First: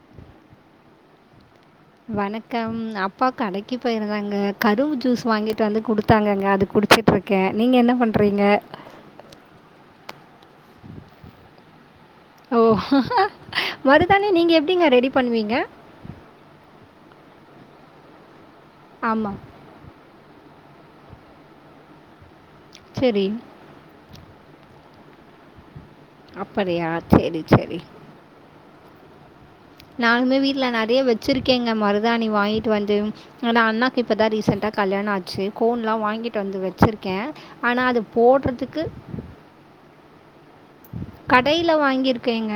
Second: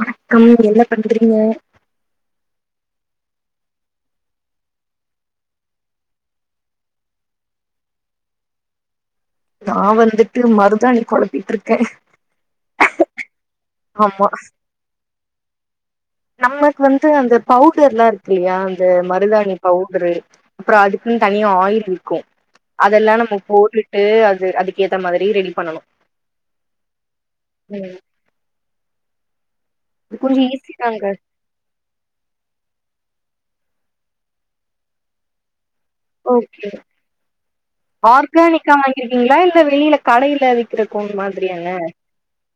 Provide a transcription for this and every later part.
வணக்கம் என்ன பண்றீங்க வணக்கம் அப்பா கடைக்கு போயிருந்தாங்க கரும்பு ஜூஸ் வாங்கிட்டு வந்து குடுத்தாங்கங்க அது குடிச்சிட்டு இருக் கே நீங்க என்ன பண்றீங்க நா வந்துட்டு மருதாணி கொழப்பிட்டு இருக்கே ஓ மருதாணி நீங்க எப்டிங்க ரெடி பண்ணுவீங்க நம்மக்கு வந்து அந்த பவுடர்லா இருக்குல்லையா அந்த ஆமா. மருதாணி பௌட்ரு அப்றொ அதுக்குன்னு தனியா ஆயில் இருக்கு அதெல்லா சரி. நம்ம போட்டுட் டு அது அதுக்கேத்த மாதிரி ரெடி பண்ணணு அப்படியா சேரி சேரி ம் இது நாங்க கொஞ்சோ வீட்டுல ஈஸி நெறைய தாங்க வச்சிரு கேங்க மருதாணி வாய்ன்டு வந்து அ னா அண்ணாக்கு இப்ப தா ரீசெண்ட்டா கல்யாண ஆச்சு கோன்லா வாங்கிட்டு வந்து ஓகே வச்சிருக்கே ஆர்கானிக்கா வாங்கிருக்கீங்ளா இல்ல வெளில கடையிலா விக்குற கோன் மாதிரியாங்க கேங்க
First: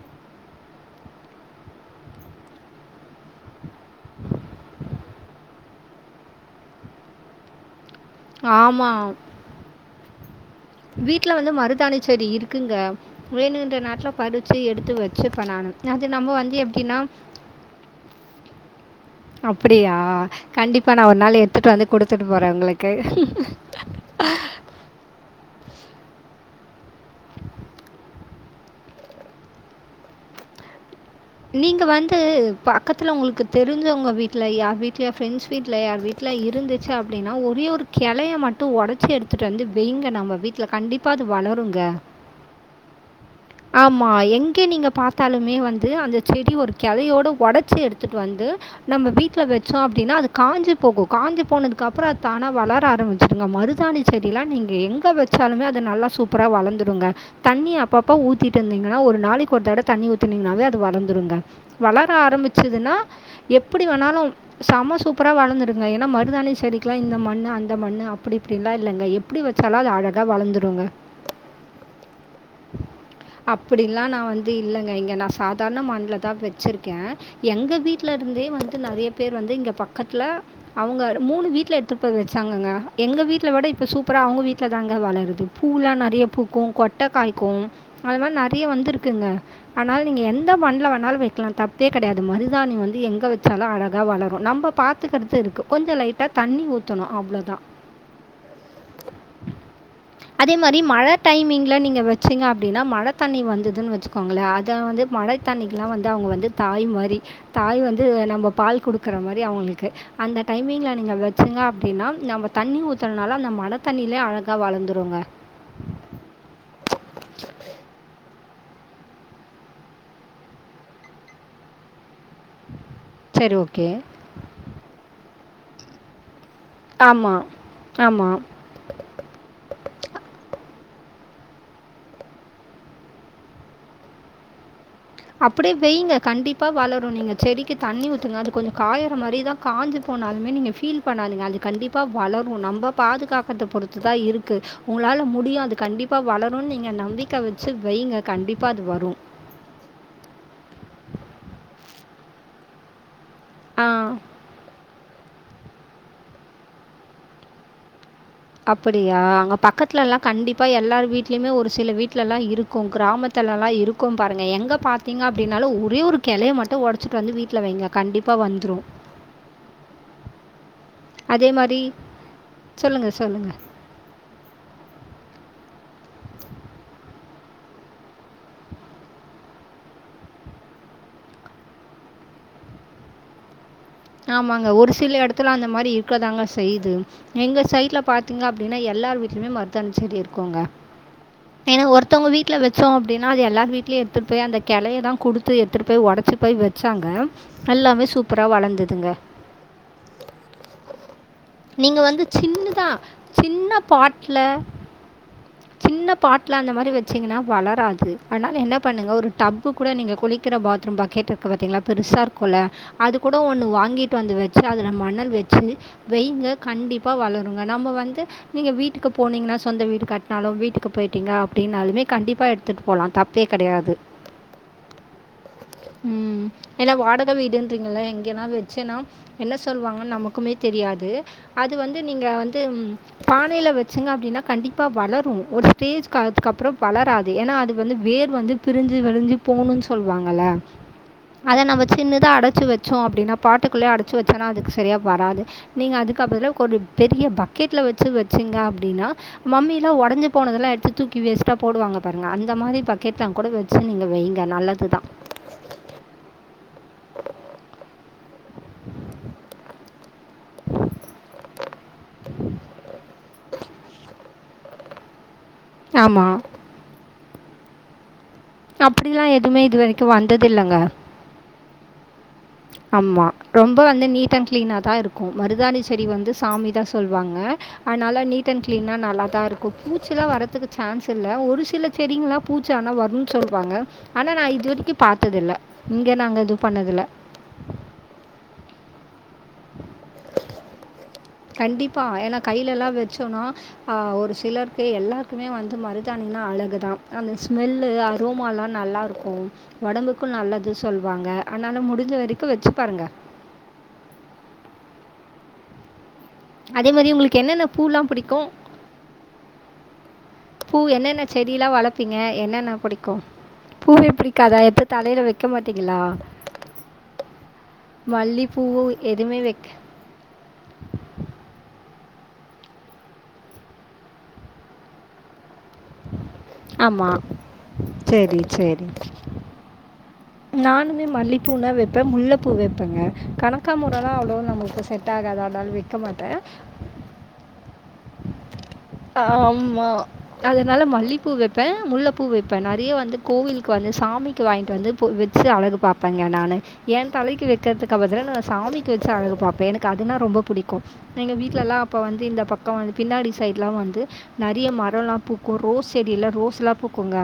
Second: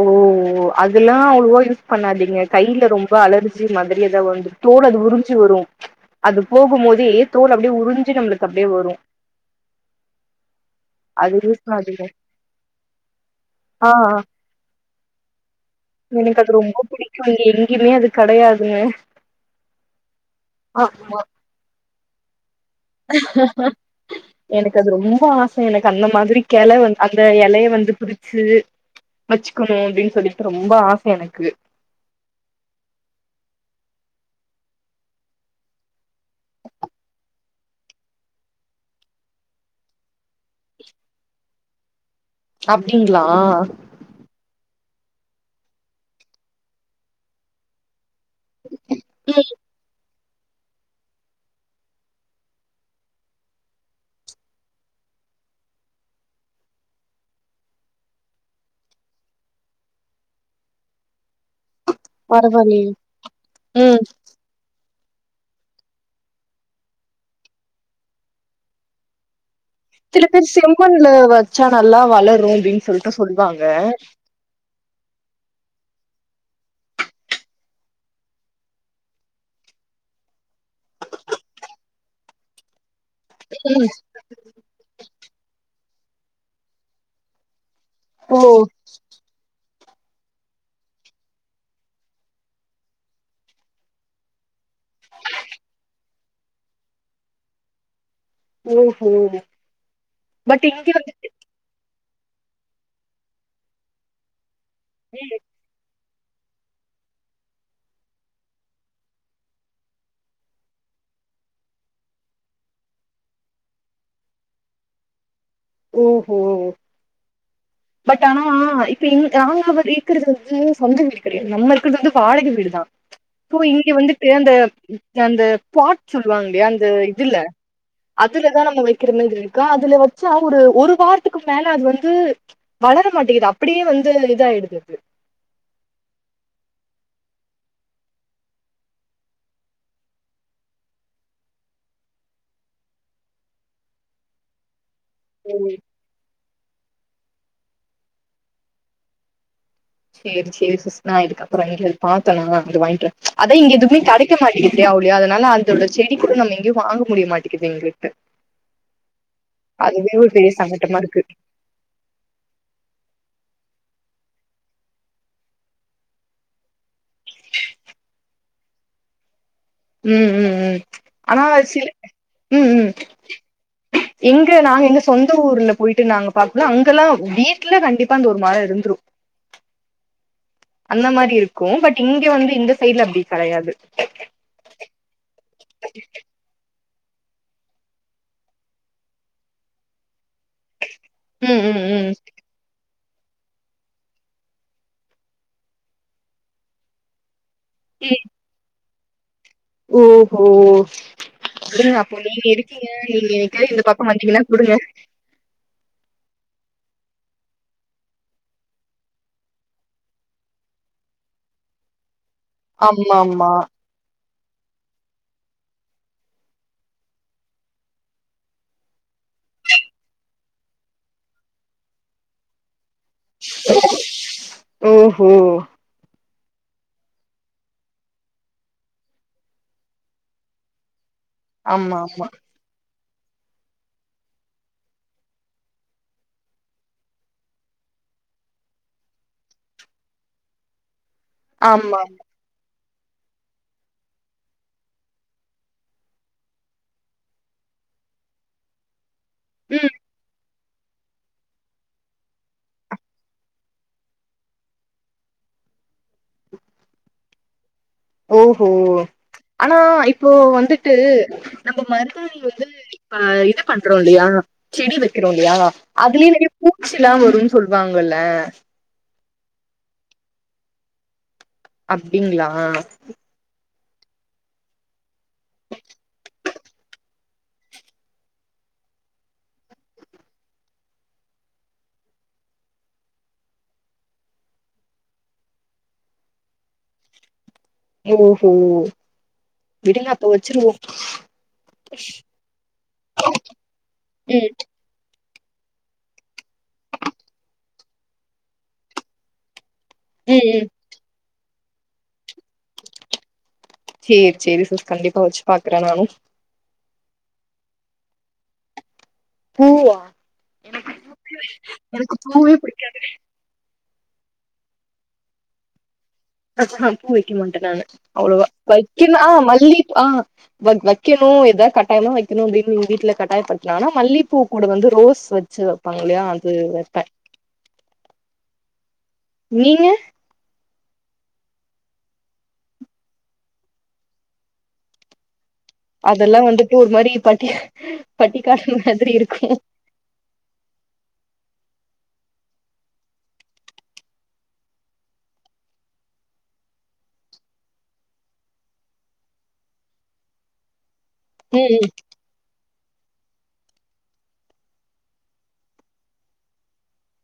ஓ ஓ அதுெல்லா அவ்ளுவா யூஸ் பண்ணாதீங்க கையில ரொம்ப அலர்ஜி மாதிரி எதோ வந்து தோலு அது உறிஞ்சி வரு அது போகும்போதே தோல் அப்டியே உறிஞ்சு நம்மளுக்கு அப்டியே ஆமா. வரு வீட்ல அது வந்து யூஸ் பண்ணாதீங்க மருதாணிச்செடி இருக்குங்க வேணுன்ற ஆ நாட்ல பறிச்சு எடுத்து வச்சு பண்ணானும் அது நம்ம எனக்கு வந்து ரொம்ப எப்டின்னா பிடிக்கு இங்க எங்கயுமே அது கடையாதுங்க அப்டியா கண்டிப்பா நா ஒரு நாள் எடுத்துட்டு வந்து குடுத்துட்டு போறே உங்களுக் கு கது ரொம்ப ஆச எனக்கு அந்த மாதிரி கெள வந் அந்த எலய வந்து பிரிச்சு வச்சுக்கணு அப்டின் சொல்லிட்டு ரொம்ப ஆச எனக்கு நீங்க வந்து பக்கத்துல உங்களுக்கு தெரிஞ்சவுங்க வீட்ல யார் வீட்லயோ ஃபிரண்ட்ஸ் விட்ல யார் வீட் ல இருந்துச்சு அப்டின்னா ஒரே ஒரு கெளய மட்டு ஒடச்சு எடுத்துட்டு வந்து வெய்ங்க நம்ம வீட்ல கண்டிப் பா அது வளருங்க அப்டிங்ளா ஆமா எங்க நீங்க பாத்தாலுமே வந்து அந்த செடி ஒரு கெளையோட ஒடச்சி எடுத்துட்டு வந் து நம்ம வீட்ல ம். வெச் வச்சோ அப்டின்னா அது காஞ்சி போகு காஞ்சி போனதுக்கு அப்புறொ அத் தானா வளர ஆரம்பிச்சிருங்க மருதாணிச் செடிலா நீங்க எங்க வெச்சாலுமே அது நல்லா சூப்பரா வளந்துடுங்க தண்ணி அப்பப் ப ஊத்திட்டு இருந்தீங்கன்னா ஒரு நாளைக்கு ஒரு தடவ தண்ணி ஊத்தனீங்னாவே அது வளந்துருங்க வளர் ர பரவாயில்லயே ஆரம்பிச்சதுன்னா எப்பிடி ம் வேணாலும் செம சூப்பரா வளந்துருங்க ஏன்னா மருதாணிச் செடிக்லா இந்த மண்ணு அந்த மண்ணு அப்டி இப்டிலா இல்லங்க எப் எப்புடி வச்சாலு அது அழகா வளந்துருங்க ச்சா நல்லா வளரு அப்டின் சொல் அப்டில்லா நா வந்து இல்லங்க இங்க நா சாதாரன மண்லதா வெச்சிருக்கே எங்க வீட்ல இருந்தே வந்துட்டு நறைய பேர் வந்து இங்க பக்கத்ல அவுங்க மூணு வீட்ல எடுத்துட் போய் வெச்சாங்கங்க எங்க வீட் ல விட இப்ப சூப்பரா அவுங்க வீட்ல தாங்க வளருது பூலா நறைய பூக்கு கொட்ட காய்க்கூ அது மாரி ஓ நறைய வந்திருக்குங்க ஆனால் நீங்க எந்த மண்ல வேணாலு வெக்லா தப்பே கெடையாது மருதாணி வந்து எங்க வெச்சாலு அழகா வளரு நம்ப பாத்துக்கறது இருக்கு கொஞ்சோ லைட்டா தண்ணி ஊத்தணு அவ்ளோதா ஓஹோ அதே பட் மாரி இங்க மழ வந்துட்டு டைமிங்ல நீங்க வெச் சிங்க அப்டின்னா மழ தண்ணி வந்துதுன் வச்சுக்கோங்கள அத வந்து மழை ம் தண்ணி லா வந்து அவுங்க வந்து தாய் மாரி தாய் வந்து நம்ப பால் குடுக்குற மாரி அவுங்களுக்கு அந்த டைமிங்ல நீங்க வச்சுங்க அப்டின்னா நம்ம தண்ணி ஊத்தறனால அந்த மழ தண்ணிலே அழகா வளந்துருங்க ஓஹோ பட் ஆனா இப்ப இங் நாங்க அவர் இருக்குறது வந்து சொந்த வீடு கெடையாது நம்ம இருக்கிறது வந்து வாடக வீடு தா சரி ப்போ ஓகே இங்க வந்துட்டு அந்த அந்த பாட் சொல்லுவாங்கல்லையா அ இது இதுல்ல ஆமாம் ஆமாம் அதுலதா நம்ம வைக் கிற மாதிரி இருக்கு அதுல வச்சா ஒரு ஒரு வாரத்துக்கு மேல அது வந்து வளர மாட்டிங்குது அப்டியே வந்து இதாய்டுதுக்கு அப்டியே வெய்ங்க கண்டிப்பா வளரு நீங்க செடிக்கு தண்ணி ஊத்துங்க அது கொஞ்சோ காயற மாரிதா காஞ்சு போனாலுமே நீங்க ஃபீல் பண்ணாதிங்க அது கண்டிப்பா வளரு நம்ப பாதுகாக்கறத பொறுத்து தா இருக்கு உங்களால முடியு ம் அது கண்டிப்பா வளருன் நீங்க நம்பிக்க வச்சு வெய்ங்க கண்டிப்பா அது வரு சேரி சேரி சிஸ் நா இதுக்கப்பறோ எங்யாது பாத்தனா வந்து வாய்ங்க்கிறே அதா இங்க ஆ எதுமே கெடைக்க மாட்டிக்கி டே ஆவுல்லயா அதுனால அந்தோட செடி கூட நம்ம எங்கயு வாங்க முடிய மாட்டிக்குது எங்ளுக்கு அப்படியா அங்க பக்கத்லல்லா பெரிய கண்டிப்பா சங்கட்டமா எல்லார் இருக்கு வீட்லியுமே ஒரு சில வீட்லெல்லா இருக் கு கிராமத்துலல்லா இருக்கும் பாருங்க எங்க பாத்தீங்க அப்டின்னாலு ஒரே ஒரு கெளைய மட்டு ஒட ச்சிட்டு வந்து வீட்ல வைங்க கண்டிப்பா வந்துரு ம் ம் ம் ஆனா அதே ஒரு மாதிரி சில ம் ம் சொல்லுங்கள் சொல்லுங்கள் எங்க நாங்க எங்க சொந்த ஊர்ல போய்ட்டு நாங்க பாக்லா அங்கெல்லா ம் வீட்ல கண்டிப்பா அந்த ஒரு மரோ இருந்துரு அந்த மாரி இருக்கு பட் இங்க வந்து இந்த சைட்ல அப்டி கெடையாது ஆமாங்க ஒரு சில எடத்துல அந்த மாரி இருக்கதாங்க செய்து எங்க சைட்ல பாத்தீங்க அப்டின்னா எல்லார் வீட்லயுமே மர்தாணி செடி இரு க்குங்க ம் ம் ஏனா ம் ஒருத்தவ்ங்க வீ ட்ல வச்சோ அப்டின்னா அது எல்லார் வீட்லயு எடுத்துட் போய் அந்தக் கெளைய தா குடுத்து எடுத்துட்டு போய் ஒடச்சு போய் வெச்சாங்க நல்லாவே ம். சூப்பரா வளந்துதுங்க ஓஹோ விடுங்க அப்ப வந்து நீங்க இருக்கீங்க சின்னதா நீங்க என்னிக்காது சின்ன இந்த பக்கோ வந்தீங்கன்னா பாட்ல குடுங்க சின்ன பாட்ல அந்த மாரி வெச்சீங்கன்னா வளராது அதுனால என்ன பண்ணுங்க ஒரு டப்பு கூட நீங்க குளி க்கற பாத்ரூம் பக்கெட்ருக்கு பாத்தீங்களா பெருசா இரு குல்ல அது ஆமா கூட ஆமா ஒன்னு வாங்கீட் வந்து வெச்சு அதுல மணல் வெச்சு வெய்ங்க கண்டிப்பா வளருங்க நம்ம வந்து நீங்க வீட்டுக்கு போனீங்கனா சொந்த வீடு கட்னாலு வீட்டுக்கு போய்ட்டீங்க அப்டின்னாலுமே கண்டிப்பா எடுத்துட் போலா தப் பே கெடையாது ஓஹோ ம் ஏனா வாடக வீடுன்றீங்கல்ல எங்கனா வெச்சேன்னா என்ன சொல்வாங்கன் நமக்குமே தெரியாது அது வந்து ஆமா நீங்க ஆமா வந்து பானைல வெச்சீங்க அப்டின்னா கண்டிப்பா வளரு ஒரு ஸ்டேஜ் க அதுக்கப்பறோ வளராது ஏன்னா அது வந்து வேர் வந்து பிரிஞ்சு விரிஞ்சு போணுன் சொல்வாங்கல்ல அத நம்ம ஆமா சின்னதா அடச்சு வெச்சோ அப்டின்னா பாட்டுக்குள்ளயே அடச்சு வெச்சோன்னா அதுக்கு செரியா வராது நீங்க அதுக்கா பதுலா கொஞ்சம் பெரிய பக்கெட்ல வெச்சு வெச்சீங்க அப்டின்னா மம்மில்லா ம் ஒடஞ்சு போனதெல்லா எடுத்து தூக்கி வேஸ்ட்டா போடுவாங்க பாருங்க அந்த மாரி பக்கெட்லா கூட வெச்சு நீங்க வெய்ங்க நல்லது தா ஓஹோ ஆனா இப் போ வந்துட்டு நம்ம மருதாணி வந்து இப்ப இது பண்றோ இல்லியா செடி வெக்கிறோ இல்லியா ஆமா. அதுலயே நெறையா பூச்சில்லா வருன் சொல்வாங்கல்ல அப்டில்லா எதுமே இது வரைக்கு வந்ததில்லங்க அப்டிங்ளா அம்மா ரொம்ப வந்து நீட் அண்ட் கிளீனா தா இருக்கு மருதாணி செடி வந்து சாமி தா சொல்வாங்க அதனால நீட் அண்ட் கிளீனா நல்லாதா இருக்கு பூச்சில்லா வரத்துக்கு சான்ஸ் இல்ல ஒரு சில செடிங்லா பூச்சி ஆனா வருன் சொல்வாங்க ஆனா நா இது வரிக்கு பாத்ததில்ல இங்க நாங்க எது பண்ணதில்ல ஓஹோ விடுங்க அப்ப வெச்சிருவோ கண்டிப்பா ஏன்னா கையிலலா வச்சோம்னா ஆ ஒரு ம் சிலர் இப்ப எல்லாருக்குமே வந்து மருதாணினா அழகுதா அந்த ஸ்மெல்லு அரோமாலா நல்லா இருக்கும் உடம்புக்கும் ம் ம் நல்லது சொல்லுவாங்க அதனால முடிஞ்ச வரைக்கு வெச்சு பாருங்க சேரி சேரி சிஸ் கண்டிப்பா வெச்சு பாக்கற நானு அதே மேரி உங்களுக்கு என்னென்ன பூலா பிடிக்கும் பூவ்வா பூ என்னென்ன செடில்லா வளப்பீங்க பூவே என்னென்ன பிடிக்காது புடிக்கும் பூவே பிடிக்காதா எப்டி தலையில வெக்க மாட்டீங்களா அஹ ஆ பூ வெக்கமாட்ட‌ நானு அவ்ளோவா மல்லிகைப்பூ வைக்கலா எதுவுமே வைக்க மல்லிப்பூ ஆஹ் வைக்கணு ஏதாது கட்டாயம்னா வெக்கணு வீட்டு வீட்டுல கட்டாயப்படுத்தனாங்கன்னா மல்லிப்பூ கூட வந்து ரோஸ் வச்சு பங்களையா அது வெப்ப ஆமாம் சரி சரி நீங்க நானுமே மல்லிப்பூன்னா வெப்ப முல்லப்பூ வைப்பபேங்க கணக்காமூரல்லா அவ்வளவா நமக்கு செட் ஆகாது அதால வெ அதெல்லா வந்து‌ டூ ஒரு மாரி பட்டி அ பட்டிக்காடு மாதிரி இருக்கு ஆம்மா அதனால மல்லிப்பூ வெப்ப முல்லப்பூ வெப்ப நெறைய வந்து கோவிலுக்கு வந்து சாமிக்கு வாங்கிட்டு வந்து பூ வெச் வெச்சு அழகு பாப்பங்க நானு எய தலைக்கு வெக்கறதுக்கு பதில நா சாமிக்கு வெச்சு அழகு பாப்ப எனக்கு அதுனா ரொம்ப புடிக்கும் எங்க ம் வீட்டுலல்லா ம் அப்ப வந்து இந்த பக்க வந்து பின்னாடி சைட் லா வந்து நெறைய மரம்லா பூக்கும் ரோஸ் செடியில ரோஸ்லா பூக்குங்க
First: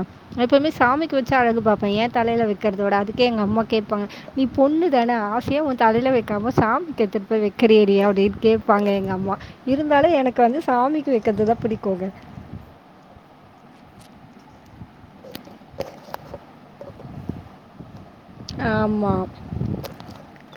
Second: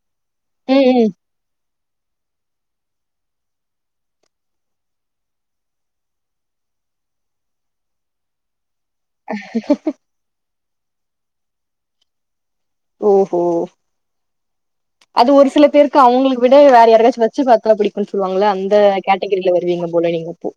எப்பவுமே ம் ம் சாமிக்கு வச்சு அழகு பாப்ப எய தலைல வெக்கறத விட அதுக்கே எங்க அம்மா கேபாங்க நீ பொண்ணு தான ஆசையா உ தலையில வெக்காம சாமிக்கு எத்துட்டு போய் வெக்கிறியேடி அப்டின்னு கேட்பாங்க எங்க அம் மா இருந்தாலு எனக்கு வந்து சாமிக்கு வெக்கறதுதா பிடிக்கோங்க ஓ ஹோ அது ஒரு சில பேருக்கு அவுங்களுக்கு விட வேற யாருக்காச்சு வெச்சு பாத்தா பிடிக்கும் சொல்லுவாங்கள அந்த ஆமாம் கேட்டகிரில வருவீங்க போல நீங்க அப்போ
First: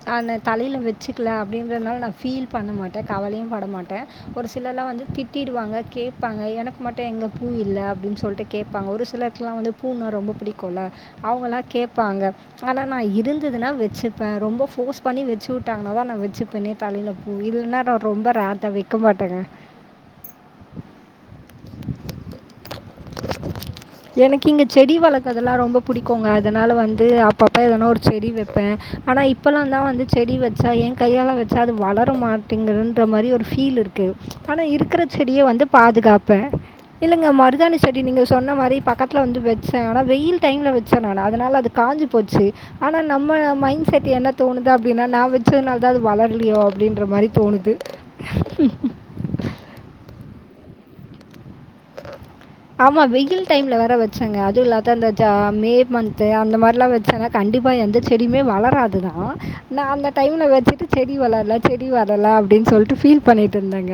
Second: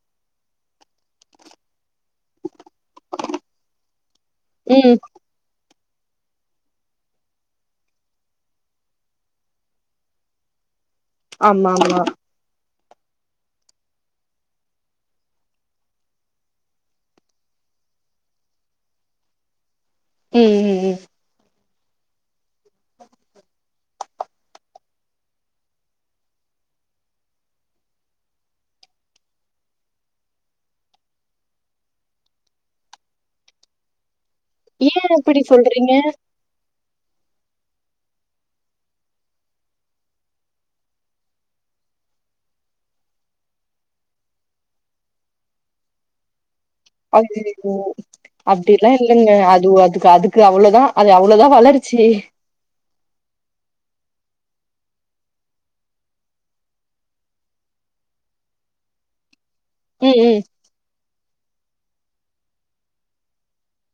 நானு தலையில வெச்சுக்கல அப்டின்றதுனால நா ஃபீல் பண்ணமாட்ட கவலையும் பட மாட்ட ஒரு சிலர்லா ம் வந்து ஃபீல் குட்டிடுவாங்க கேப்பாங்க எனக்கு மட்டும் எங்க பூ இல்ல அப்டின்னு சொல்ட்டு கேப்பாங்க ஒரு சிலருக்குலா வந்து பூன்னா ரொம்ப பிடிக்கு ல அவங்கலா ஆமா ஆமா கேப்பாங்க ஆனா நா இருந்ததுன்னா வெச்சுப்ப ரொம்ப ஃபோர்ஸ் பண்ணி வெச்சு விட்டாங்கன்னா தா நா வெச்சுப்பனே தலையில பூ இல்லனா நா ரொம்ப ரேர் தா வெக்க மாட்டங்க ம்ம் ம்ம் ம்ம் எனக்கு இங்க செடி வளர்க்கறதெல்லா ரொம்ப புடிக்கும்ங்க அதனால வந்து அப்பப்ப எதனா ஒரு செடி வெப்ப ஆனா இப்பலா தா வந்து செடி வெச்சா எய கையால வெச்சா அது வளர மாட்டிங்குதுன்ற‌ மாரி ஒரு ஃபீல் இருக்கு ஆனா ஏ இருக்குற அப்டி செடிய வந்து சொல்றீங்க பாதுகாப்ப இல்லங்க மருதாணி சரி நீங்க சொன்ன மாறி பக்கத்தில வந்து வச்ச ஆனா வெயில் டைம்ல வச்ச நா அதனால அது காஞ்சு போச்சு ஆனா நம்ம மைண்ட் செட் என்ன தோணுது அப்டின்னா நா வெச்சதுனால தா அது வளர்லயோ அ அப்டின்ற மாறி தோணுது அய்யய்யோ அப்டிலா ம்ம்ம் இல்லங்க அது அதுக்கு அதுக்கு அவ்வளோதா அது அவ்வளோதா வளர்ச்சு ஆமா வெயில் டைம்ல வேற வச்சாங்க அதுவு இல்லாத அந்த மே மந்த்த் அந்த மாரில்லா வச்சாங்க கண்டிப்பா எந்த செடியுமே வளராதுதா நா அந்த ம் ம் டைமில்ல வச்சுட்டு செடி வளரல செடி வளரல அப்டின்னு சொல்லிட்டு ஃபீல் பண்ணிகிட்டு இருந்தங்க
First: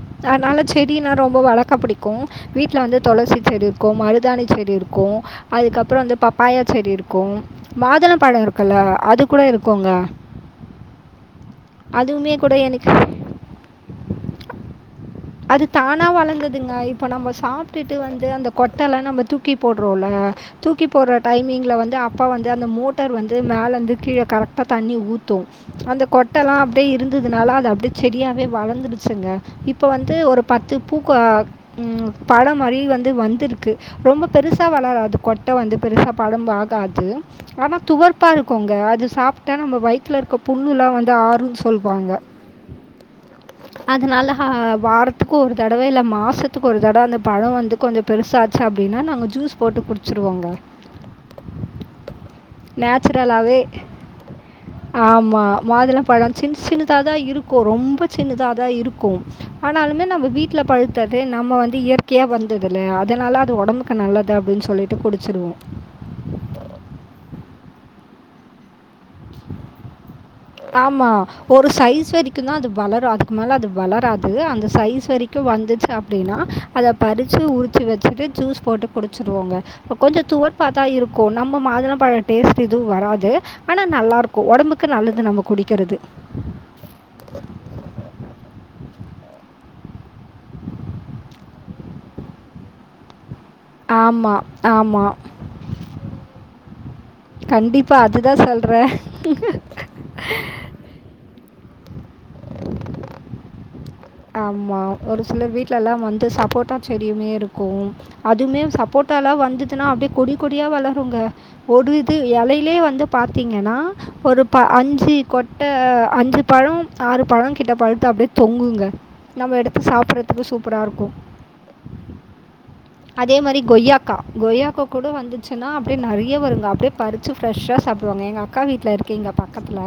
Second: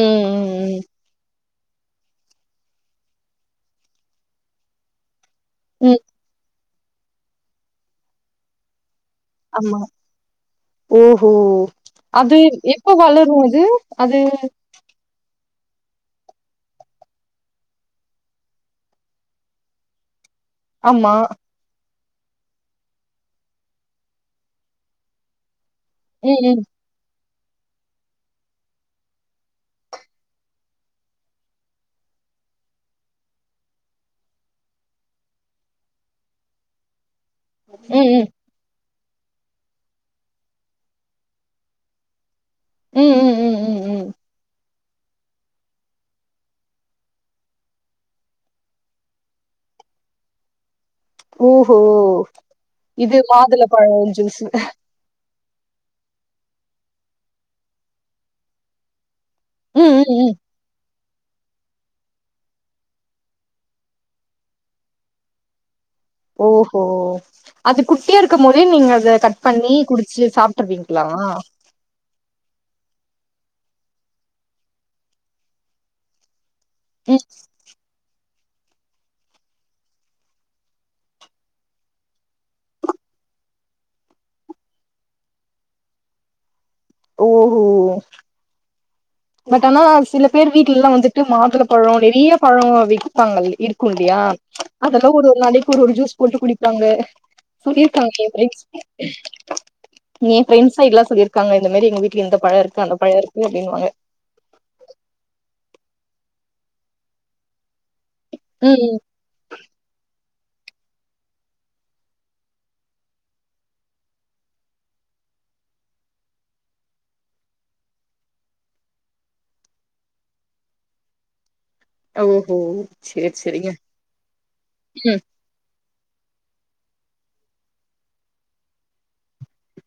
ம் அதனால ம் ம் செடினா ரொம்ப வளர்க்க பிடிக்கும் இருக்கும் வீட்டில வந்து துளசி செடி இருக்கும் மருதாணி செடி இருக்கும் அதுக்கப்பற ம் வந்து பப்பாய சேரி இருக்கு மாதுள பழோ இருக்குல்ல அது கூட ஆமா இருக்குங்க. ஓஹோ அதுவுமே அது கூட எப்ப எனக்கு வளரு அது அது அது தானா வளர்ந்ததுங்க இப்ப நம்ம சாப்ட்டுட்டு வந்து அந்த கொட்டல்லா நம்ம தூக்கி போட்றோ ல தூக்கி ஆமா போற டைமிங்ல வந்து அ ப்ப வந்து அந்த மோட்டர் வந்து மேலந்து கீழ கரெக்டா தண்ணி ஊத்து அந்த ம் ம் கொட்டல்லா அப்டியே இரு ந்ததுனால அது அப்டியே செடியாவே வளர்ந்துருச்சுங்க இப்ப வந்து ஒரு பத்து பூக்க ம் படம் மாரி வந்து வந்திருக்கு ரொம்ப பெருசா வளராது கொட்ட வந்து பெருசா படம்பாகாது ஆனா ம் ம் துவர்ப்பாரு க்குங்க அது சாப்ட்டா நம்ம வய்த்துல இருக்க புண்ணுல்லா வந்து ஆறுன் சொல்வாங்க ம் ம் ம் ம் ம் அதனால ஆ வாரத்துக்கு ஒரு தடவ இல்ல மாசத்துக்கு ஒரு தடவ அந்த பழோ வந்து கொஞ்சோ பெருசாச்சு அப்டின்னா நாங்க ஜூஸ் போட்டு குட் ச்சுருவோங்க ஓஹோ இது மாதுள பழோ ஜூஸு ஆமா மாதுள பழோ சின் சின்னதா தா இருக்கு ரொம்ப சின்னதா தா இருக்கு ம் ஆனாலுமே நம்ம ம் வீ ட்ல பழுத்தது நம்ம வந்து இயற்கையா வந்ததுல்ல அதனால அது ஒடம்புக்கு நல்லது அப்டின் சொல்லிட்டு குடிச்சிடுவோ ஓஹோ அது குட்டியாருக்கம்போதே நீங்க அத கட் பண்ணி குடிச்சு சாப்ட்ருவீங்களா ஆமா. ஒரு சைஸ் வரி க்கு தா அது வளரு அதுக்கு மேல அது வளராது அந்த சைஸ் வரைக்கு வந்துச்சு அப்டின்னா அத ம் பறிச்சு உரிச்சு வச்சுட்டு ஜூஸ் போட்டு குடிச்சுருவோங்க ப்ப கொஞ்சோ துவர்ப்பாதா இருக்கு நம்ம மாதுளபழோ டேஸ்ட் எதுவு வராது ஆனா நல்லாருக்கு ஒடம்புக்கு நல்லது நம்ம குடிக்கிறது ஓஹோ இல்ல பட் ஆனா சில பேர் வீட்லலா வந்துட்டு மாதுள பழோ நெறியா பழோ வெப்பாங்க இரு க்கு இல்லயா ஆமா, ஆமா. அதெல்லா ஒரு ஒரு நாளைக்கு ஒரு ஒரு ஜூஸ் போட்டு குடிப்பாங்க கண்டிப்பா. சொல்லிருக்காங்க எ அதுதான் சொல்றேன். ஃப்ரெண்ட்ஸ்ஸுங்க எ ஃப்ரெண்ட்ஸ் சைட்லா சொல்லிருக்காங்க இந்த மாதிரி எங்க வீட்ல இந்த பழோருக்கு அந்த பழோருக்கு அப்டினுவாங்க ஆமா ஒரு சிலர் வீட்லல்லா வந்து சப்போட்டா செடியுமே இருக்கு அதுமே ம் சப்போட் டாலா வந்ததுன்னா அப்டியே கொடி கொடியா வளருங்க ஒடு இது எலைலே வந்து பாத்தீங்கன்னா ஒரு ப அஞ்சு கொட்ட அஞ்சு பழோம் ஆறு பழோம் கிட்ட பழுத்து அப்டியே தொங்குங்க நம்ம எடுத்து சாப்பறதுக்கு சூப்பராருக்கு ஓ ஹோ அதே மாரி கொய்யாக்கா கொய்யாக்கா கூட ம் வந்து ச்சுன்னா அப்டியே நறைய வருங்க அப்டியே பறிச்சு ஃப்ரெஷ்ஷா சாப்டுவாங்க எங்க அக்கா வீட்ல இருக்கு இங்க பக்கத்துல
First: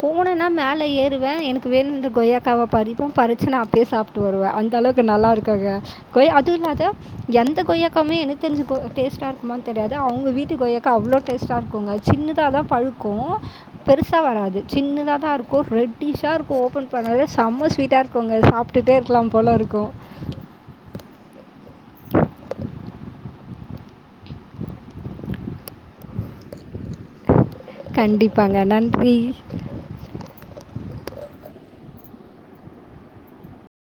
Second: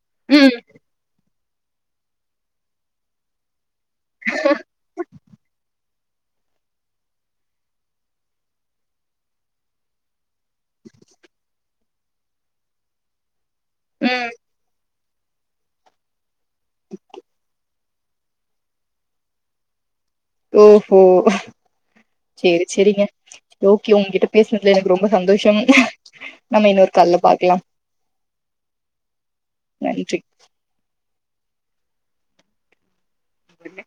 போனேன்னா ம் மேல ஏறுவே எனக்கு வேணுன்ற கொய்யாக்காவ பறிப்பே பறிச்சு நா ப்பயே சாப்ட்டு வருவ அந்தளவுக்கு நல்லாருக்குங்க கொய்யா அதுவுல்லாத எந்த கொய்யாகாவ்மே எனக்கு தெரிஞ்சு கொ டேஸ்டாருக்குமான் தெரியாது அவுங்க வீட்டு கொய்யாக்கா அவ்ளோ டேஸ்ட்டாருக்குங்க சின்னதா தா பழுக்கு பெருசா ம் வராது சின்னதா தா இருக்கு ரெட்டிஷ்ஷாருக்கு ஓபன் பண்ணாவே செம்ம ஸ்வீட்டாரு க்குங்க சாப்ட்டுட்டே இருக்கலா போல இருக்கு ஓஹோ சேரி சேரிங்க ஓகே ஒங்க உங்கிட்ட பேசுனதுல எனக்கு ரொம்ப சந்தோஷம் நம்ம இன்னொரு கால்ல பாக்கலாம் கண்டிப்பாங்க நன்றி நன்றி நா பண்ணே